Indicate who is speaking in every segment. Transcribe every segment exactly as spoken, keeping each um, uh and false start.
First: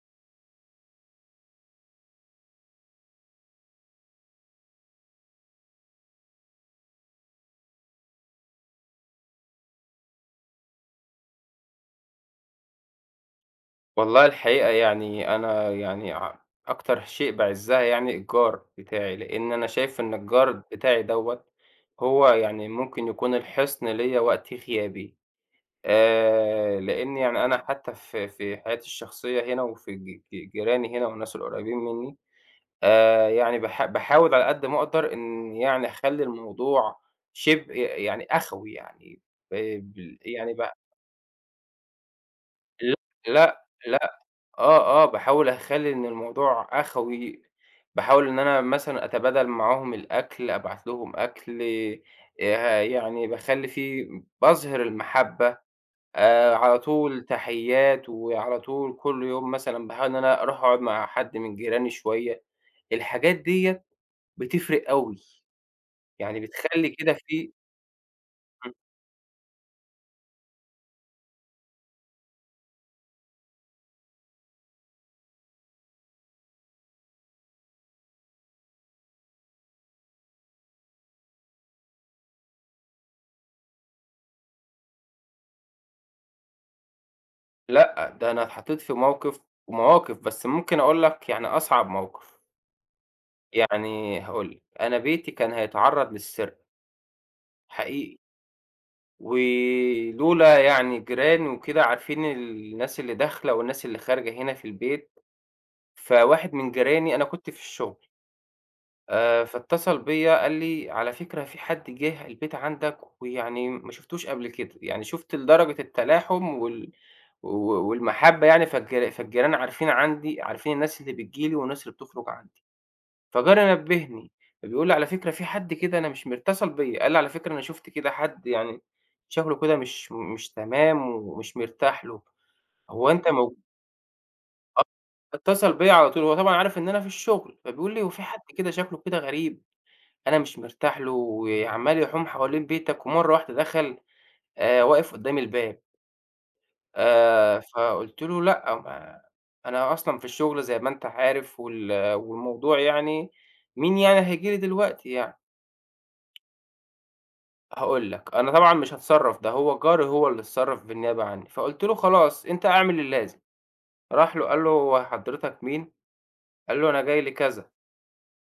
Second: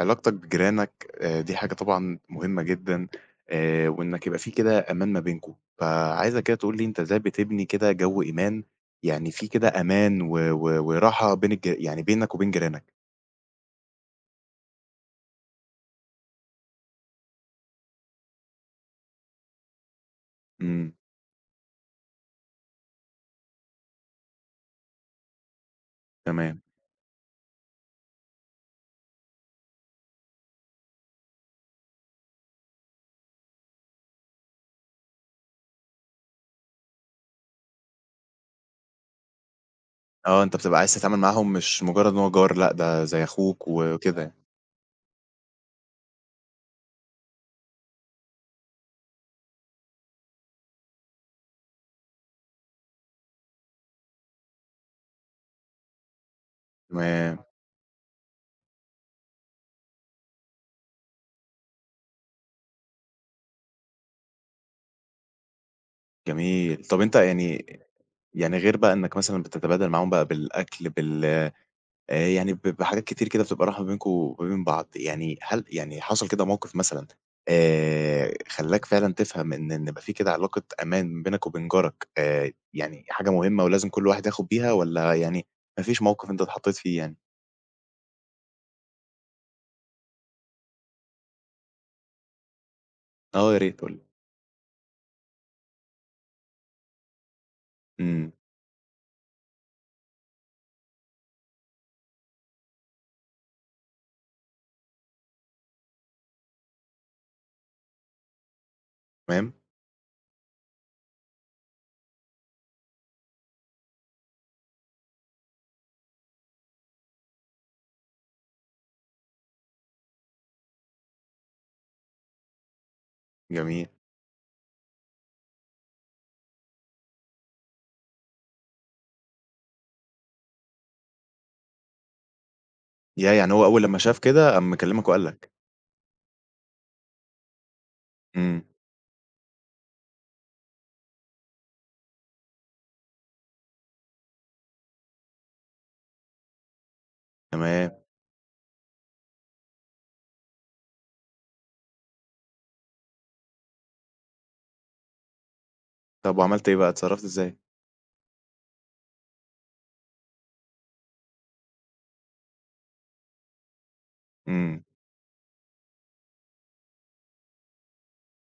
Speaker 1: علاقتك بجيرانك آآ دي حاجة طبعًا مهمة جدًا آآ وإنّك يبقى فيه كده أمان ما بينكم. فعايزك كده تقول لي أنت إزاي بتبني كده جَو إيمان، يعني، فيه كده أمان و و وراحة بين الج يعني بينك وبين جيرانك؟
Speaker 2: والله الحقيقة يعني أنا يعني ع أكتر شيء باعِزّها يعني الجار بتاعي، لإن أنا شايف إن الجار
Speaker 1: إمم.
Speaker 2: بتاعي دوّة هو يعني ممكن يكون الحِصن ليّا وقت غيابي.
Speaker 1: تمام.
Speaker 2: آآ لإن يعني أنا حتّى في في حياتي الشخصية هنا وفي ج ج جيراني هنا والناس القُريّبين منّي، آآ يعني باح باحاول على قد ما أقدَر إن يعني أخلّي الموضوع شِبه ي يعني أخوَي يعني، آآ ب
Speaker 1: آه،
Speaker 2: يعني
Speaker 1: أنت
Speaker 2: ب
Speaker 1: بتبقى عايز تتعامل معاهم مش مُجرّد إن هو جار لأ،
Speaker 2: ل
Speaker 1: ده زي
Speaker 2: لأ،
Speaker 1: أخوك
Speaker 2: لأ.
Speaker 1: وكده يعني.
Speaker 2: آه، آه، باحاول أخلّي إن الموضوع أخوي. باحاول إن أنا مثلًا أتبادل معاهم الأكل، أبعت لهم أكل، آآ يعني باخلّي في باظهِر المَحبّة، آآ على طول
Speaker 1: تمام.
Speaker 2: تحيّات وعلى طول كل يوم مثلًا باحاول إن أنا أروح أقعُد مع حد من جيراني شوية. الحاجات ديّة بِتِفّرِق أوي، يعني
Speaker 1: جميل.
Speaker 2: بتخلّي
Speaker 1: طَب
Speaker 2: كده
Speaker 1: أنت
Speaker 2: في
Speaker 1: يعني يعني
Speaker 2: إمم.
Speaker 1: غير بقى إنّك مثلًا بتتبادل معاهم بقى بالأكل بال آآ يعني ب بحاجات كتير كده بتبقى رايحة ما بينكم وبين بعض، يعني هل يعني حصل كده موقِف مثلًا آآ خلّاك فعلًا تفهم إن إن يبقى في كده علاقة أمان بينك وبين جارك آآ يعني حاجة مهمة ولازم كل واحد ياخُد بيها والّا يعني ما فيش موقِف أنت اتحطّيت فيه يعني؟
Speaker 2: لأ، ده أنا اتحطّيت في موقف ومواقف بس ممكن أقول لك يعني أصعب موقف.
Speaker 1: آه، يا ريت قُل لي.
Speaker 2: يعني هاقول لك أنا بيتي كان هيتعرّض للسرقة. حقيقي.
Speaker 1: إمم.
Speaker 2: ولولا يعني الجيران وكده عارفين ال الناس اللي داخلة والناس اللي خارجة هِنا في البيت فواحد من جيراني أنا كنت في الشُغل آآ
Speaker 1: تمام.
Speaker 2: فاتصل بيّا قال لي: "على فكرة في حد جِه البيت عندك ويعني م ما شفُتوش قبل كده." يعني شُفت لدرجة التلاحم وال و و والمحبة يعني فالجر فالجيران عارفين عندي عارفين الناس اللي بتيجي لي والناس اللي بتُخرُج عندي فجَاري
Speaker 1: جميل.
Speaker 2: نبّهني فبيقول لي: "على فكرة في حد كده أنا مش مر" اتصَل بيّا قال لي: "على فكرة أنا شُفت كده حد يعني شكله كده مش مُ مش تمام، ومش مرتاح له هو أنت
Speaker 1: ياه! يعني
Speaker 2: موجو"
Speaker 1: هو أول لمّا شاف كده قام
Speaker 2: آه،
Speaker 1: مكلّمك وقال لك.
Speaker 2: فاتصل بيّا على طول هو طبعًا عارف إن أنا في الشُغل فبيقول لي: "هو في حد
Speaker 1: إمم.
Speaker 2: كده شكله كده غريب، أنا مش مرتاح له وعَمّال يحوم حوالين بيتك ومرّة واحدة دخل آآ واقف قدّام الباب" آآ
Speaker 1: تمام.
Speaker 2: فقُلت له لأ، ما أنا أصلًا في الشُغل زي ما أنت عارف وال والموضوع يعني، مين يعني هييجي لي دلوقتي يعني؟!
Speaker 1: طَب وعملت إيه بقى، اتصرّفت إزاي؟
Speaker 2: هاقول لك، أنا طبعًا مش هاتصرّف ده هو جَاري هو اللي اتصرّف بالنيابة عنّي فقُلت له خلاص أنت اعمل اللازم. راح له قال له:
Speaker 1: إمم.
Speaker 2: "هو حضرتك مين؟" قال له: "أنا جاي لكذا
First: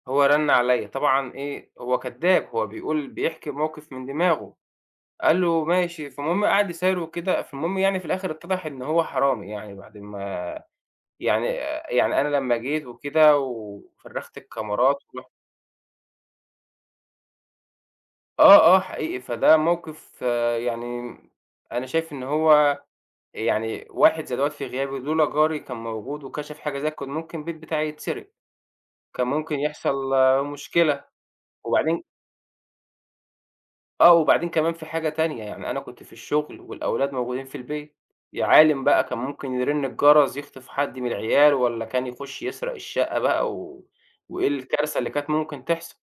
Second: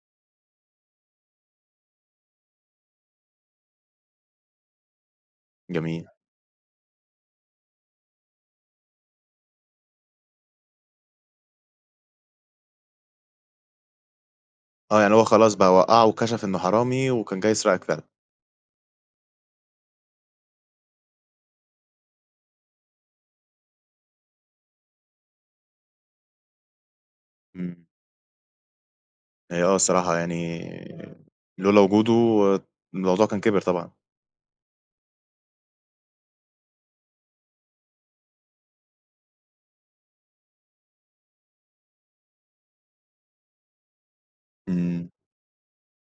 Speaker 2: هو رَن عليّا"، طبعًا إيه هو كداب، هو بيقول بيحكي موقف من دماغه، قال له:
Speaker 1: جميل.
Speaker 2: "ماشي". فالمهم قعد يسايره وكده فالمهم يعني في الآخر اتضح إن هو حرامي يعني بعد ما يعني، يعني أنا لمّا جيت وكده و فرّغت الكاميرات
Speaker 1: آه، يعني هو
Speaker 2: ورُحت
Speaker 1: خلاص بقى وقّعُه وكشف إنه حرامي وكان جاي يسرقك فعلًا.
Speaker 2: آه، آه، حقيقي. فده موقِف يعني م أنا شايف إن هو يعني واحد زي دوّة في غيابي، لولا جاري كان موجود وكشف حاجة زي ك كان ممكن البيت
Speaker 1: إمم.
Speaker 2: بتاعي يتسرِق. كان ممكن
Speaker 1: هي آه،
Speaker 2: يحصل
Speaker 1: الصراحة
Speaker 2: مشكلة
Speaker 1: يعني لولا
Speaker 2: وبعدين
Speaker 1: وجوده الموضوع كان كِبِر طبعًا.
Speaker 2: آه، وبعدين كمان في حاجة تانية، يعني أنا كنت في الشُغل والأولاد موجودين في البيت، يا عالِم بقى كان ممكن يرِن الجرس يخطف حد من العيال والّا كان يخُش يسرق الشَقّة بَقى و وإيه الكارثة اللي
Speaker 1: إمم.
Speaker 2: كانت ممكن تحصل.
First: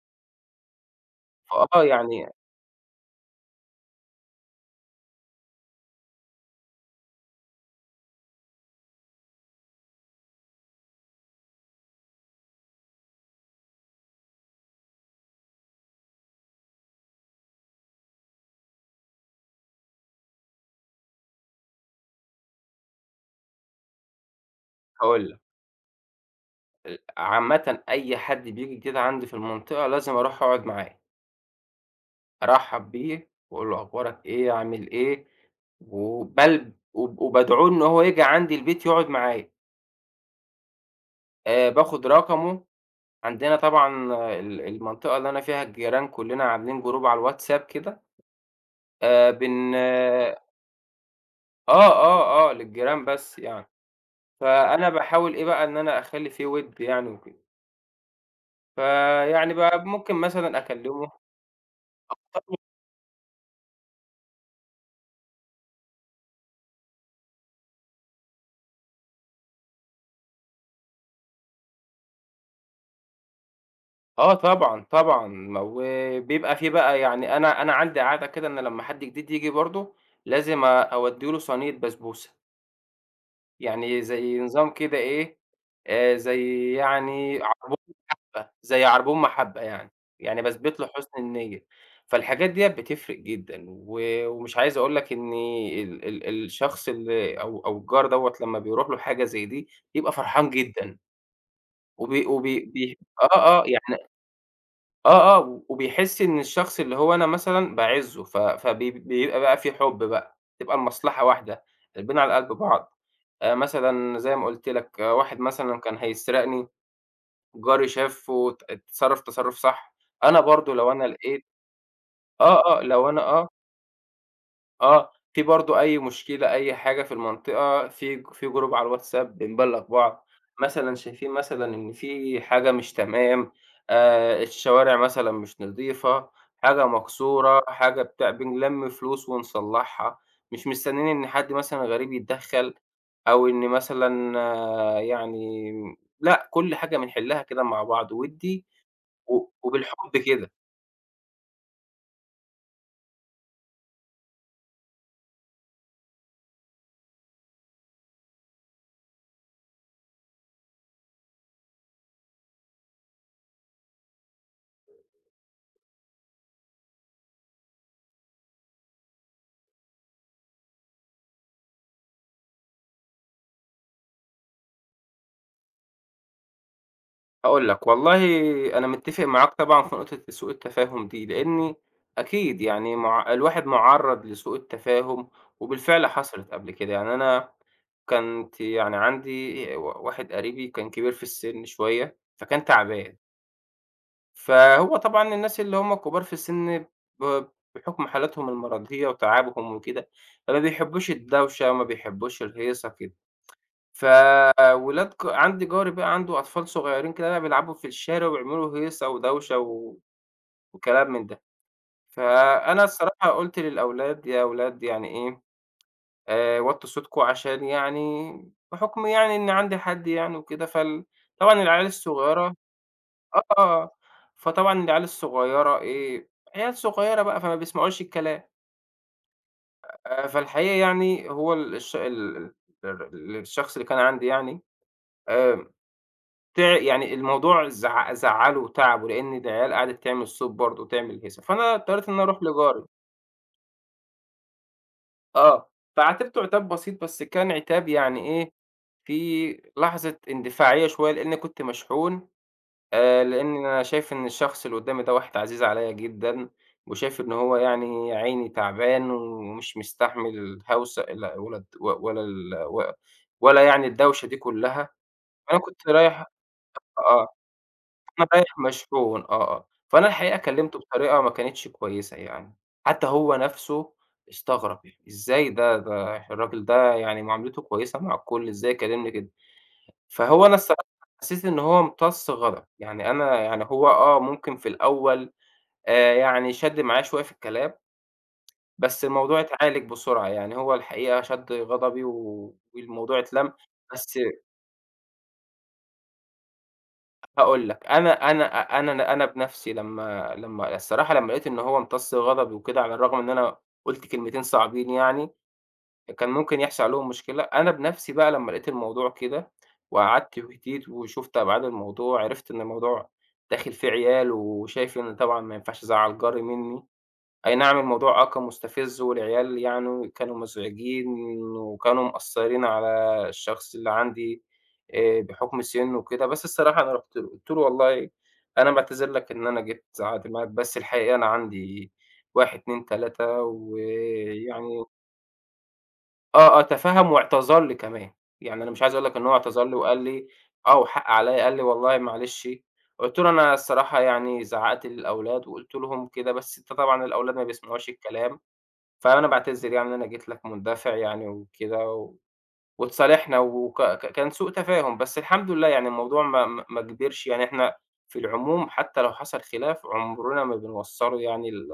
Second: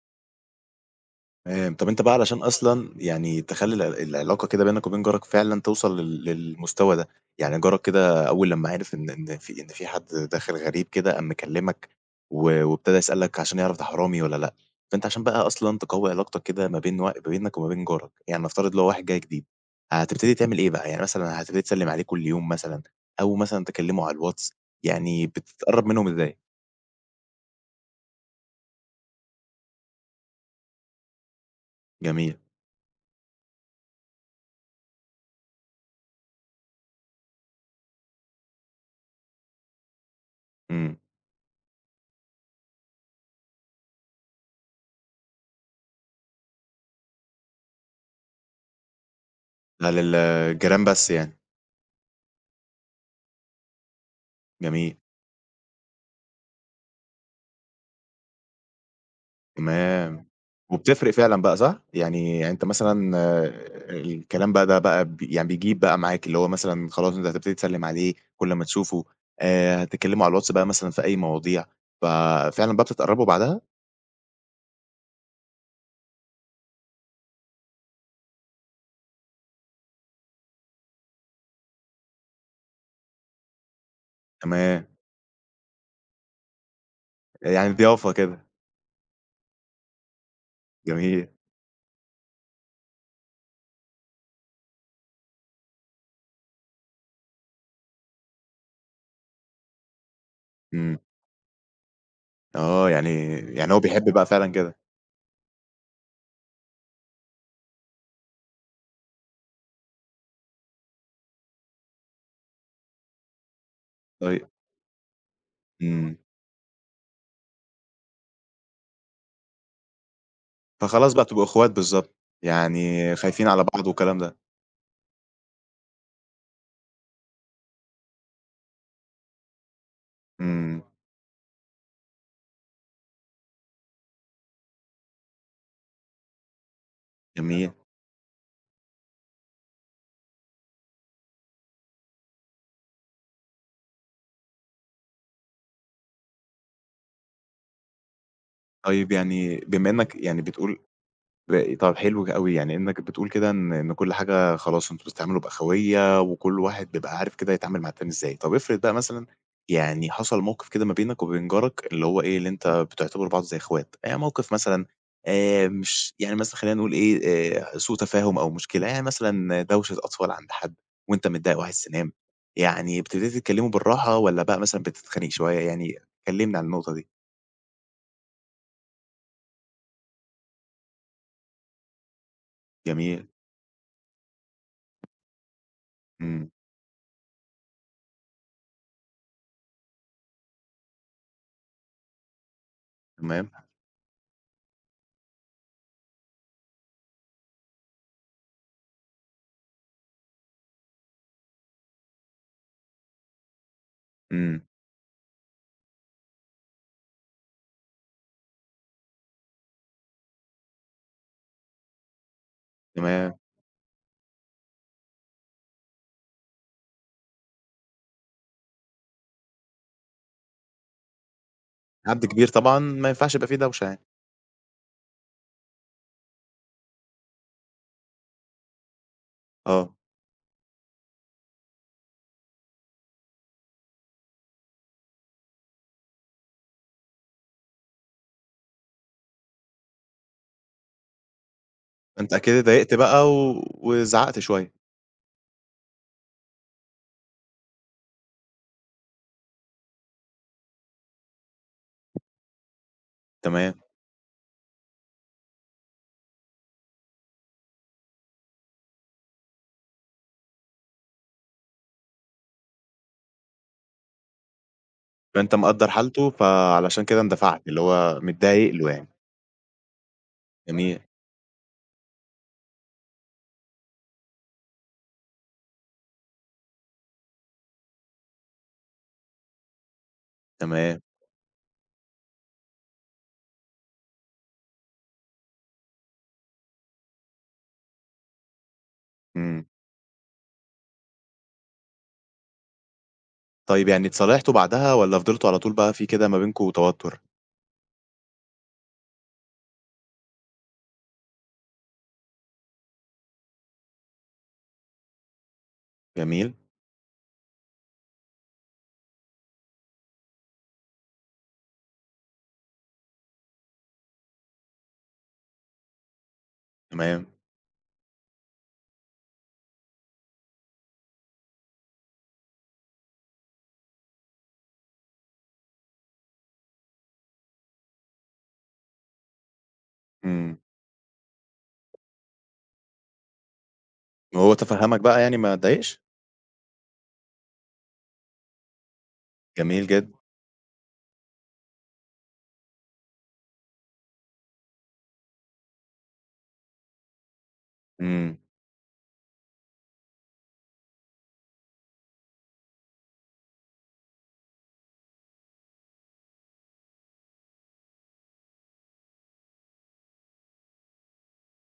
Speaker 1: تمام،
Speaker 2: فآه،
Speaker 1: طَب أنت بقى
Speaker 2: يعني
Speaker 1: علشان أصلًا يعني تِخلّي ال العلاقة كده بينك وبين جارك فعلًا تِوصَل ل للمستوى ده، يعني جارك كده أول لمّا عِرِف إن إن في إن في حد داخل غريب كده قام مِكَلِّمك و-وابتدى يسألك عشان يِعرف ده حرامي والّا لأ، فأنت عشان بقى أصلًا تقوّي علاقتك كده ما بين و ما بينك وما بين جارك، يعني نفترض لو واحد جاي جديد، هتبتدي تعمل إيه بقى؟ يعني مثلًا هتبتدي تِسَلِّم عليه كل يوم مثلًا أو مثلًا تِكَلِّمه على الواتس؟ يعني
Speaker 2: هاقول لك.
Speaker 1: بتتقرّب منهم إزاي؟
Speaker 2: ال عامةً أي حد بييجي كده عندي في المنطقة لازم أروح أقعُد معاه.
Speaker 1: جميل.
Speaker 2: أرحَّب بيه وأقول له أخبارك إيه؟ عامل إيه؟ وبلب وب وبادعوه إن هو ييجي عندي البيت يقعُد معايا.
Speaker 1: إمم.
Speaker 2: آآ باخد رقمه، عندنا طبعًا ال المنطقة اللي أنا فيها الجيران كلّنا عاملين group على الWhatsApp كده. آآ بن
Speaker 1: ده للجيران بس يعني؟
Speaker 2: آه، آه، آه، للجيران بس يعني، فأنا
Speaker 1: جميل.
Speaker 2: باحاول إيه بقى، إن أنا أخلّي في ود يعني وكده. فيعني بقى ممكن
Speaker 1: تمام.
Speaker 2: مثلًا أكلمه
Speaker 1: وبتفرِق فعلًا بقى صح؟ يعني يعني
Speaker 2: [unintelligible]
Speaker 1: أنت مثلًا الكلام بقى ده بقى ب يعني بيجيب بقى معاك، اللي هو مثلًا خلاص أنت هتبتدي تسلِّم عليه كل ما تشوفه، آآ، هتتكلموا على الواتس بقى مثلًا في أي مواضيع، ففعلًا بقى بتتقربوا بعدها؟
Speaker 2: آه، طبعًا، طبعًا، ما وبيبقى في بقى يعني أنا أنا عندي عادة كده إن لمّا حد جديد ييجي برضو، لازم آآ أودّي له صينية بسبوسة. يعني زي نظام
Speaker 1: تمام.
Speaker 2: كده إيه، آآ زي يعني
Speaker 1: يعني
Speaker 2: عربون
Speaker 1: ضيافة كده.
Speaker 2: محبة، زي عربون محبة يعني، يعني باثبت له حُسن
Speaker 1: جميل.
Speaker 2: النية. فالحاجات ديَّة بتفرِق جدًا، و ومش عايز أقول لك إني ال ال الشخص اللي أو أو الجار دوَّة، لمّا بيرُوح له حاجة زي دي، بيبقى فرحان جدًا.
Speaker 1: إمم.
Speaker 2: وبي وبي
Speaker 1: آه،
Speaker 2: بيح
Speaker 1: يعني
Speaker 2: آه، آه
Speaker 1: يعني هو
Speaker 2: يعني
Speaker 1: بيحب بقى فعلًا كده.
Speaker 2: آه، آه، وبيحس إن الشخص اللي هو أنا مثلًا باعزّه، ف فبي بيبقى بقى فيه حب بقى، تبقى المصلحة واحدة، قلبنا على قلب بعض، آآ، مثلًا زي ما
Speaker 1: طيب.
Speaker 2: قُلت لك، واحد مثلًا كان
Speaker 1: إمم.
Speaker 2: هيسرقني، جاري شافه وات اتصرف تصرٌف صح، أنا برضو لو أنا
Speaker 1: فخلاص بقى تبقوا
Speaker 2: لقيت
Speaker 1: إخوات بالضبط،
Speaker 2: آه، آه، لو
Speaker 1: يعني،
Speaker 2: أنا
Speaker 1: خايفين
Speaker 2: آه.
Speaker 1: على بعض والكلام ده.
Speaker 2: آه، في برضه أي مشكلة أي حاجة في المنطقة في ج في group على الWhatsApp بنبلّغ بعض،
Speaker 1: إمم.
Speaker 2: مثلًا شايفين مثلًا إن في حاجة مش تمام، آآ الشوارع مثلًا مش نضيفة، حاجة مكسورة،
Speaker 1: جميل.
Speaker 2: حاجة بتاع، بنلم فلوس ونصلّحها، مش مستنّيين إن حد مثلًا غريب يتدخّل أو إن مثلًا يعني م لأ، كل حاجة بنحلّها كده مع بعض ودّي
Speaker 1: طيب،
Speaker 2: و
Speaker 1: يعني بما إنّك
Speaker 2: وبالحُب
Speaker 1: يعني
Speaker 2: كده.
Speaker 1: بتقول باقي طَب حلو ك أوي يعني إنّك بتقول كده إن إن كل حاجة خلاص أنتم بتتعاملوا بأخويّة وكل واحد بيبقى عارف كده يتعامل مع التاني إزاي. طَب افرض بقى مثلًا يعني حصل موقِف كده ما بينك وبين جارك اللي هو إيه، اللي أنت بتعتبروا بعض زي إخوات، يعني موقف مثلًا آآ مش يعني مثلًا خلّينا نقول إيه، آآ ع سوء تفاهم أو مشكلة، يعني مثلًا دوشة أطفال عند حد وأنت متضايق وعايز تنام، يعني ابتديت تكلّمه بالراحة والّا بقى مثلًا بتتخانق شوية، يعني كلّمني عن النقطة دي؟
Speaker 2: هاقول لك، والله أنا متّفق معاك طبعًا في نقطة سوء التفاهم دي، لإنّي أكيد يعني
Speaker 1: جميل.
Speaker 2: مع الواحد مُعرّض لسوء التفاهم وبالفعل حصلِت
Speaker 1: إمم.
Speaker 2: قبل كده، يعني أنا كنت يعني عندي ي و واحد قريبي وكان كبير في السِن شوية فكان تعبان
Speaker 1: تمام.
Speaker 2: فهو طبعًا الناس اللي هُم كبار في السن ب بحُكم حالاتهم المرَضية وتعبهم وكده، فما بيحبوش الدوشة وما بيحبوش الهيصة كده. ف
Speaker 1: إمم.
Speaker 2: ولاد جَا عندي جَاري بقى عنده أطفال صغيرين كده بقى بيلعبوا في الشارع وبيعملوا له هيصة ودوشة و وكلام من ده. فأنا الصراحة
Speaker 1: تمام.
Speaker 2: قُلت للأولاد يا أولاد يعني إيه آآ وطوا صوتكم عشان يعني بحُكم يعني إن عندي حد يعني وكده فال طبعًا العيال
Speaker 1: حد كبير
Speaker 2: الصغيرة
Speaker 1: طبعًا، ما ينفعش
Speaker 2: آه،
Speaker 1: يبقى في دوشة
Speaker 2: آه،
Speaker 1: يعني.
Speaker 2: فطبعًا العيال الصغيرة إيه عيال صغيرة بقى فما بيسمعوش الكلام.
Speaker 1: آه.
Speaker 2: آآ فالحقيقة يعني هو الش ال ال ال الشخص اللي كان عندي يعني آآ، تِع يعني الموضوع زع زعّلُه وتعَبُه لإن العيال قعدِت تعمل صوت برضه وتعمل هيصة. فأنا اضطريت إن أنا
Speaker 1: فأنت
Speaker 2: أروح
Speaker 1: أكيد
Speaker 2: لجَاري.
Speaker 1: اتضايقت بقى و وزعّقت شوية.
Speaker 2: آه، فعاتبته عتاب بسيط بس كان عتاب يعني إيه فيه لحظة إندفاعية شوية لإني كنت مشحون، آآ، لإن
Speaker 1: تمام.
Speaker 2: أنا شايف إن الشخص اللي قدامي ده واحد عزيز عليّا جدًا، وشايف إن هو يعني يا عيني تَعبان ومش مستحمل هوسة ال ولا ولا ال و ولا يعني الدوشة دي كلّها.
Speaker 1: فأنت
Speaker 2: فأنا كنت
Speaker 1: مقَدّر
Speaker 2: رايح
Speaker 1: حالته فعلشان كده
Speaker 2: آه،
Speaker 1: اندفعت، اللي هو
Speaker 2: فأنا رايح
Speaker 1: متضايق له يعني.
Speaker 2: مشحون آه، آه. فأنا الحقيقة كلِّمتُه
Speaker 1: جميل.
Speaker 2: بطريقة ما كانتش كويسة يعني. حتى هو نَفْسه استغرب "إزاي ده، ده الراجل ده يعني معاملته كويسة مع الكل، إزاي يكلمني كده؟" فهو أنا الصراحة
Speaker 1: تمام.
Speaker 2: حسيت إن هو امتص غضبي. يعني أنا يعني هو آه، ممكن في الأول آآ، يعني شَد معايا شوية في الكلام. بس الموضوع
Speaker 1: إمم.
Speaker 2: اتعالج بسرعة. يعني هو الحقيقة شَد غضبي و والموضوع اتلم
Speaker 1: طيب يعني
Speaker 2: بس أ
Speaker 1: اتصالحتوا بَعدها والّا فضلتوا على طول بقى في كده ما بينكم توتر؟
Speaker 2: هاقول لك، أنا أنا أنا أنا بنَفْسي لمّا لمّا الصراحة لمّا لقيت إن هو امتص غضبي وكده على الرغم إن أنا قُلت كلمتين صعبين يعني، كان
Speaker 1: جميل.
Speaker 2: ممكن يحصل عليهم مشكلة، أنا بنَفْسي بقى لمّا لقيت الموضوع كده، وقعدت وهديت وشُفت أبعاد الموضوع، عرِفت إن الموضوع داخل فيه عيال، وشايف إن طبعًا ما ينفعش أزعّل جَاري منّي،
Speaker 1: تمام.
Speaker 2: أينعم الموضوع آه كان مُستفز والعيال يعني كانوا مزعجين وكانوا مأثرين على الشخص اللي عندي آآ، بحُكم سِنُه وكده. بس الصراحة أنا رُحت له، قُلت له: "والله أنا باعتذر لك إن أنا جيت زعقت معاك،
Speaker 1: إمم.
Speaker 2: بس الحقيقة أنا عندي" واحد، اتنين، تلاتة
Speaker 1: وهو
Speaker 2: ويعني
Speaker 1: تَفَهَّمك بقى يعني ما اتضايقش؟
Speaker 2: آه، آه تفهّم واعتذر لي كمان، يعني أنا مش عايز أقول لك إن هو اعتذر لي
Speaker 1: جميل
Speaker 2: وقال
Speaker 1: جدًا.
Speaker 2: لي: "آه والحق عليَّ." قال لي: "والله معلش." قُلت له: "أنا الصراحة يعني زعّقت للأولاد وقُلت لهم كده بس أنت طبعًا الأولاد ما بيسمعوش
Speaker 1: إمم.
Speaker 2: الكلام، فأنا باعتذر يعني إن أنا جيت لك مندفع يعني وكده." و واتصالحنا وك ك كان سوء تفاهم بس الحمد لله يعني الموضوع ما ما ما كبرش، يعني إحنا في العموم حتى لو حصل خلاف، عُمرنا ما بنوصّله يعني ل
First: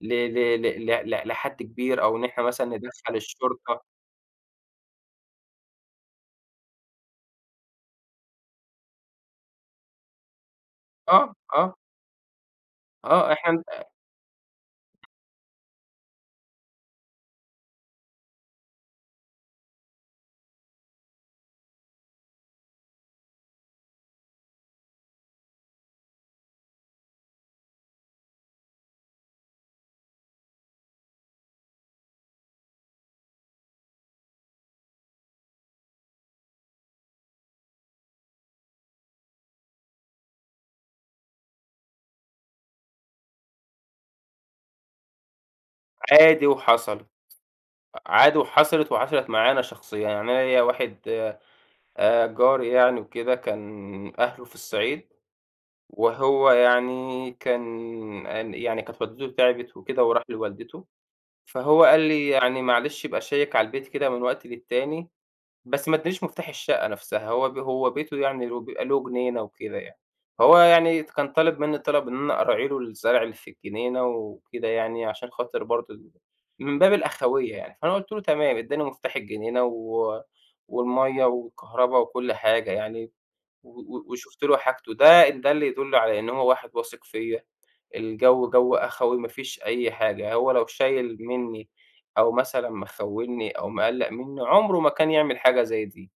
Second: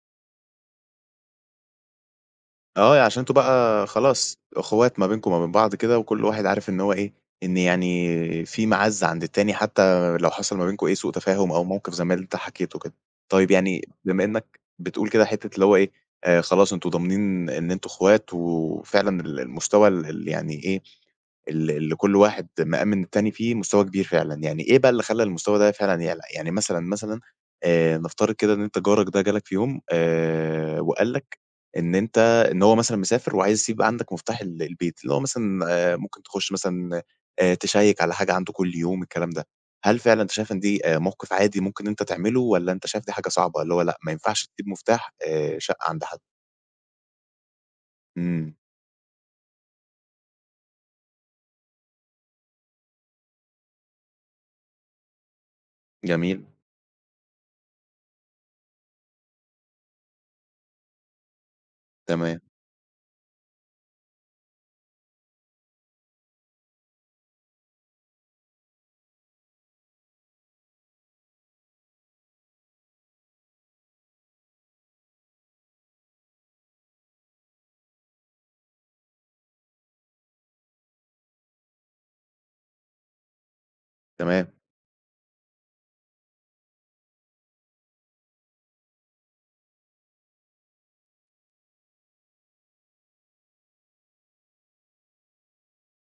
Speaker 2: ل ل ل ل ل لحد كبير، أو إن إحنا مثلًا
Speaker 1: آه، ي
Speaker 2: ندخّل
Speaker 1: عشان أنتم
Speaker 2: الشُرطة.
Speaker 1: بقى خلاص إخوات ما بينكم وما بين بعض كده وكل واحد عارف إن هو إيه، إن يعني في معزّة عند التاني، حتى لو حصل ما بينكم أي سوء
Speaker 2: آه،
Speaker 1: تفاهم أو
Speaker 2: آه.
Speaker 1: موقف زي ما أنت حَكيته كده.
Speaker 2: آه،
Speaker 1: طيب
Speaker 2: إحن أ
Speaker 1: يعني بما إنّك بتقول كده حتّة اللي هو إيه آآ خلاص أنتم ضامنين إن أنتم إخوات و وفعلًا ال المستوى ال ال يعني إيه، ال ال كل واحد مأمِن التاني فيه مستوى كبير فعلًا. يعني إيه بقى اللي خلّى المستوى ده فعلًا يعلى؟ يعني مثلًا، مثلًا آآ نفترض كده إن أنت جارك ده جالك في يوم آآ وقال لك إن أنت إن هو مثلًا مسافر وعايز يسيب عندك مُفتاح ال البيت، اللي هو مثلًا آآ ممكن تخش مثلًا آآ تشيّك على حاجة عنده كل يوم الكلام ده، هل فعلًا أنت شايف إن دي آآ موقف عادي ممكن أنت تعمله، والّا أنت شايف دي حاجة صعبة، اللي هو لأ ما ينفعش تسيب مُفتاح آآ شقّة عند حد؟
Speaker 2: عادي وحصلت، أ عادي
Speaker 1: إمم.
Speaker 2: وحصلت وحصلت معايا أنا شخصيًا، يعني أنا ليَّ واحد آآ جاري يعني وكده، كان أهله في الصعيد
Speaker 1: جميل.
Speaker 2: وهو يعني كان أن يعني، كانت والدته تعبت وكده وراح لوالدته، فهو قال لي:
Speaker 1: تمام.
Speaker 2: "يعني معلش ابقى شيّك على البيت كده من وقت للتاني." بس ما ادانيش مُفتاح الشقّة نَفْسها هو ب هو بيته يعني ويبقى له جنينة وكده يعني، فهو يعني ت كان طالب منّي الطلب إن أنا أراعي له الزرع اللي في الجنينة وكده يعني، عشان خاطر برضه ال من باب الأخوية يعني، فأنا قُلت له: "تمام." اداني مُفتاح الجنينة و والمَيّة والكهربا وكل حاجة يعني و و وشُفت
Speaker 1: تمام.
Speaker 2: له حاجته. ده إن دل يدُل على إن هو واحد واثق فيَّ، الجوّ جوّ أخوي ما فيش أي حاجة، هو لو شايل منّي أو مثلًا مخوّني أو مقلّق منّي، عُمره ما كان يعمل حاجة زي دي.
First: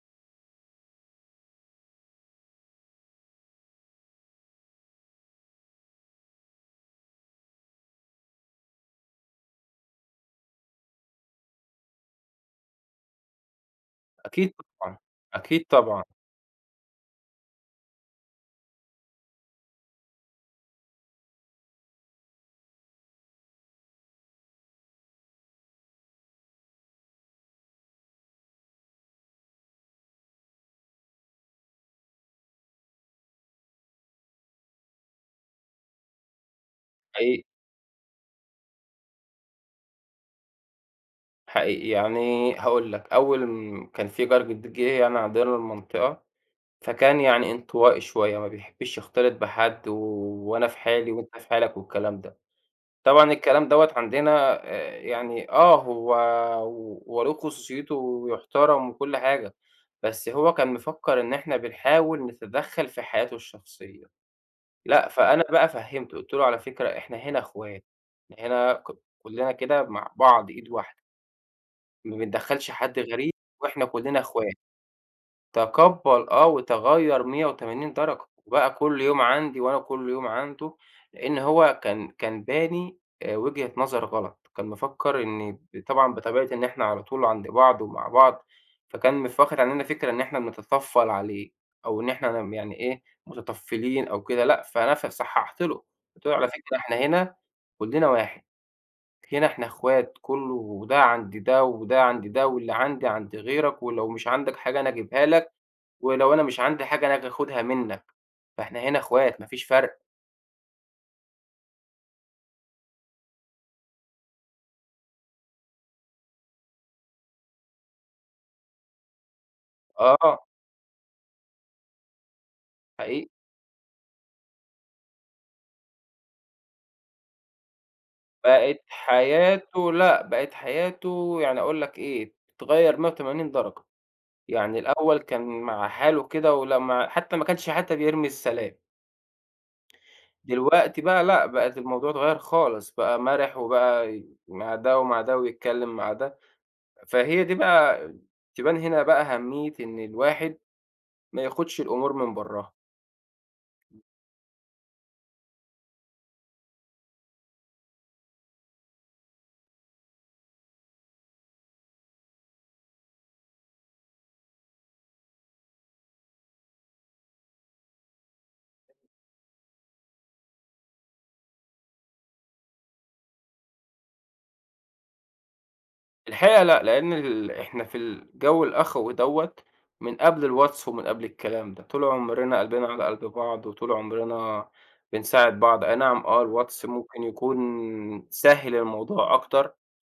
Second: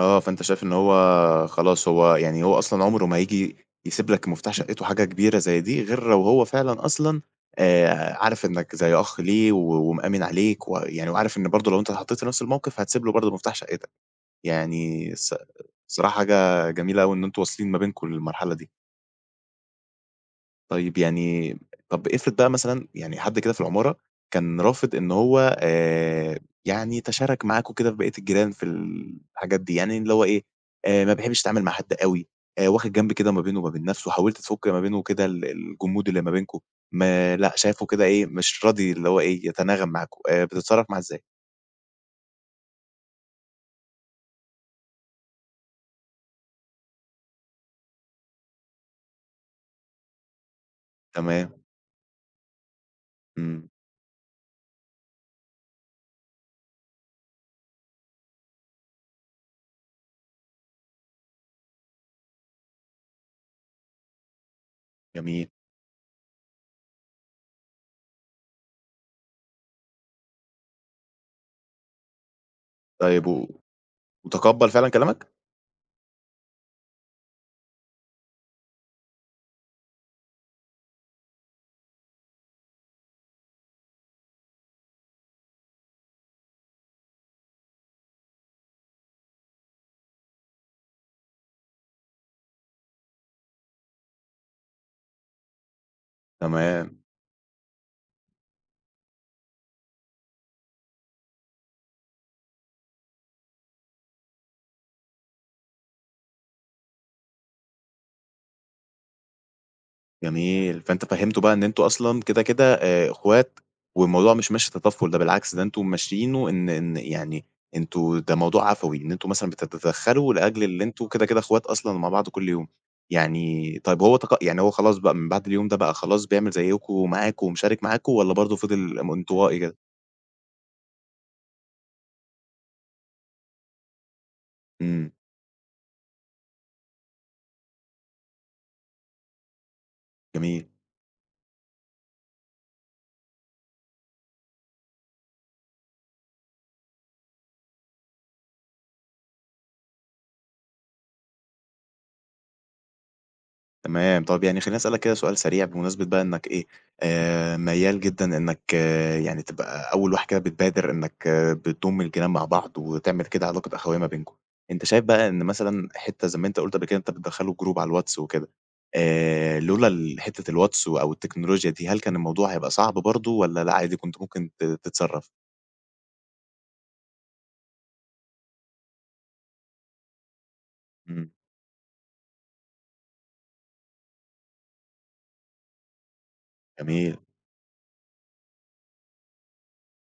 Speaker 1: آه، فأنت شايف إن هو خلاص هو يعني هو أصلًا عُمره ما هييجي يسيب لك مفتاح شقّته حاجة كبيرة زي دي غير لو هو فعلًا أصلًا آآ عارف إنّك زي أخ ليه و ومأمِن عليك و يعني وعارف إن برضه لو أنت اتحطّيت في نَفْس الموقف، هتسيب له برضه مفتاح شقّتك.
Speaker 2: أكيد طبعًا،
Speaker 1: يعني الص
Speaker 2: أكيد طبعًا.
Speaker 1: الصراحة حاجة جميلة أوي إن أنتم واصلين ما بينكم للمرحلة دي. طيب، يعني م طَب افرض بقى مثلًا يعني حد كده في العمارة كان رافض إن هو آآ يعني يتشارك معاكم كده في بقيت الجيران في الحاجات دي، يعني إن اللي هو إيه، آآ ما بيحبّش يتعامل مع حد أوي، آآ واخِد جنب كده ما بينه ما بين نَفْسه وحاولت تفُك ما بينه وكده ال الجمود اللي ما بينكم، ما
Speaker 2: حقيقي.
Speaker 1: لأ، شايفه كده إيه، مش راضي اللي هو إيه، يتناغم معاكم، آآ بتتصرّف معاه إزاي؟
Speaker 2: حقيقي. يعني هاقول لك، أول م كان في جار جديد جِه يعني عندنا المنطقة، فكان يعني انطوائي شوية ما بيحبّش يختلط بحد و وأنا في حالي وأنت في
Speaker 1: تمام.
Speaker 2: حالك والكلام ده. طبعًا الكلام
Speaker 1: إمم.
Speaker 2: دوّة عندنا آآ يعني آه، هو و هو له خصوصيته و وبيحترم وكل حاجة، بس هو كان مفكّر إن إحنا بنحاول نتدخّل في حياته الشخصية. لأ، فأنا
Speaker 1: جميل.
Speaker 2: بقى فهمِّته قُلت له: "على فكرة إحنا هنا إخوات، إحنا هنا ك كُلّنا كده مع بعض إيد واحدة." ما بندَخّلش حد
Speaker 1: طيب
Speaker 2: غريب،
Speaker 1: و
Speaker 2: وإحنا كلّنا إخوا
Speaker 1: وتَقَبَّل فعلًا كلامك؟
Speaker 2: تَقَبَّل آه وتَغَيَّر مِيّة وتمانين درجة وبَقى كل يوم عندي وأنا كل يوم عنده، لإن هو كان، كان باني آآ وجهة نظر غلط. كان مِفَكَّر إن ب طبعًا بطبيعة إن إحنا على طول عند بعض ومع بعض، فكان مف واخد عننا فكرة إن إحنا بنتطفل عليه، أو إن إحنا م يعني إيه متطفلين أو كده. لأ فأنا ف صححت له، قُلت له على فكرة إحنا
Speaker 1: تمام.
Speaker 2: هنا كلّنا واحد، هنا إحنا إخوات، كلّه وده عَند ده وده عَند ده واللي عندي عند غيرك ولو مش عندك حاجة أنا اجيبها لك، ولو أنا مش عندي حاجة أنا آجي آخُدها منك. فإحنا هنا إخوات مافيش فَرق.
Speaker 1: جميل. فأنت فَهِّمتُه بَقى إن أنتم أصلًا كده كده آآ إخوات، والموضوع مش ماشي تطفل ده بالعكس ده أنتم ممشيينه إن إن يعني أنتم ده موضوع عفوي، إن أنتم مثلًا بت بتتدخلوا
Speaker 2: آه.
Speaker 1: لأجل اللي أنتم كده كده إخوات أصلًا ومع بعض كل يوم.
Speaker 2: حقيقي.
Speaker 1: يعني طيب هو تق يعني هو خلاص بَقى من بَعد اليوم ده بَقى خلاص بيعمل زيّكم ومعاكم ومشارك معاكم والّا برضه
Speaker 2: بَقِت
Speaker 1: فِضِل م إنطوائي كده؟
Speaker 2: حياته لأ بَقِت حياته، يعني أقول لك إيه، اتغير مِيّة وتمانين درجة. يعني
Speaker 1: إمم.
Speaker 2: الأول كان مع حاله كده ولمّا حتى ما كانش حتى بيرمي السلام.
Speaker 1: جميل.
Speaker 2: دلوقتي بقى لأ، بقت الموضوع اتغير خالص، بقى مرِح وبقى ي مع ده ومع ده ويتكلم مع ده. فهي دي بقى تبَان هنا بقى أهمية إن الواحد مياخدش الأمور من برّاها.
Speaker 1: تمام. طَب يعني خلّيني أسألك كده سؤال سريع بمناسبة بقى إنك إيه، آآ ميَّال جدًا إنك آآ يعني تبقى أول واحد كده بتبادر إنك بتضُم الجيران مع بعض وتعمل كده علاقة أخوية ما بينكم. أنت شايف بقى إن مثلًا حتّة زَي ما أنت قُلت قبل كده أنت بتدخّله group على الواتس وكده، آآ لولا ال حتة الواتس أو التكنولوجيا دي هل كان الموضوع هيبقى صعب برضه، والّا لا عادي كنت ممكن ت تتصرّف؟
Speaker 2: الحقيقة لأ لإن ال إحنا في الجو الأخوي دوّة من قبل الواتس ومن قبل
Speaker 1: إمم.
Speaker 2: الكلام ده. طُول عمرنا قلبِنا على قلْب بعض وطُول عمرنا بنساعد بعض. أي نعم آه الواتس
Speaker 1: جميل.
Speaker 2: ممكن يكُون سهّل الموضوع أكتر،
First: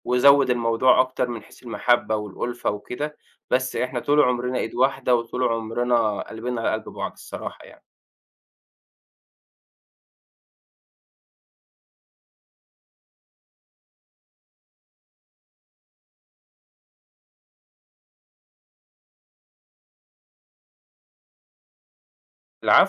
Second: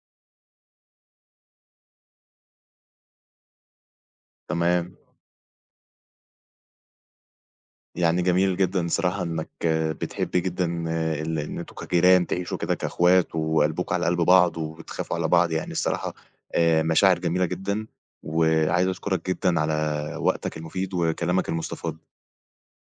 Speaker 2: وزود الموضوع أكتر من حيث المحبة والأُلفة وكده، بس إحنا طُول عمرنا إيد
Speaker 1: تمام.
Speaker 2: واحدة، وطُول عمرنا قلبِنا على قلْب بعض الصراحة يعني.
Speaker 1: يعني جميل جدًا، بصراحة إنك بتحب جدًا ال إن أنتم كجيران تعيشوا كده كأخوات وقلبْكم على قلْب بعض، وبتخافوا على بعض، يعني الصراحة آآ، مشاعر جميلة جدًا، و عايز أشكرك جدًا على وقتك المفيد وكلامك المستفاض.
Speaker 2: العفو.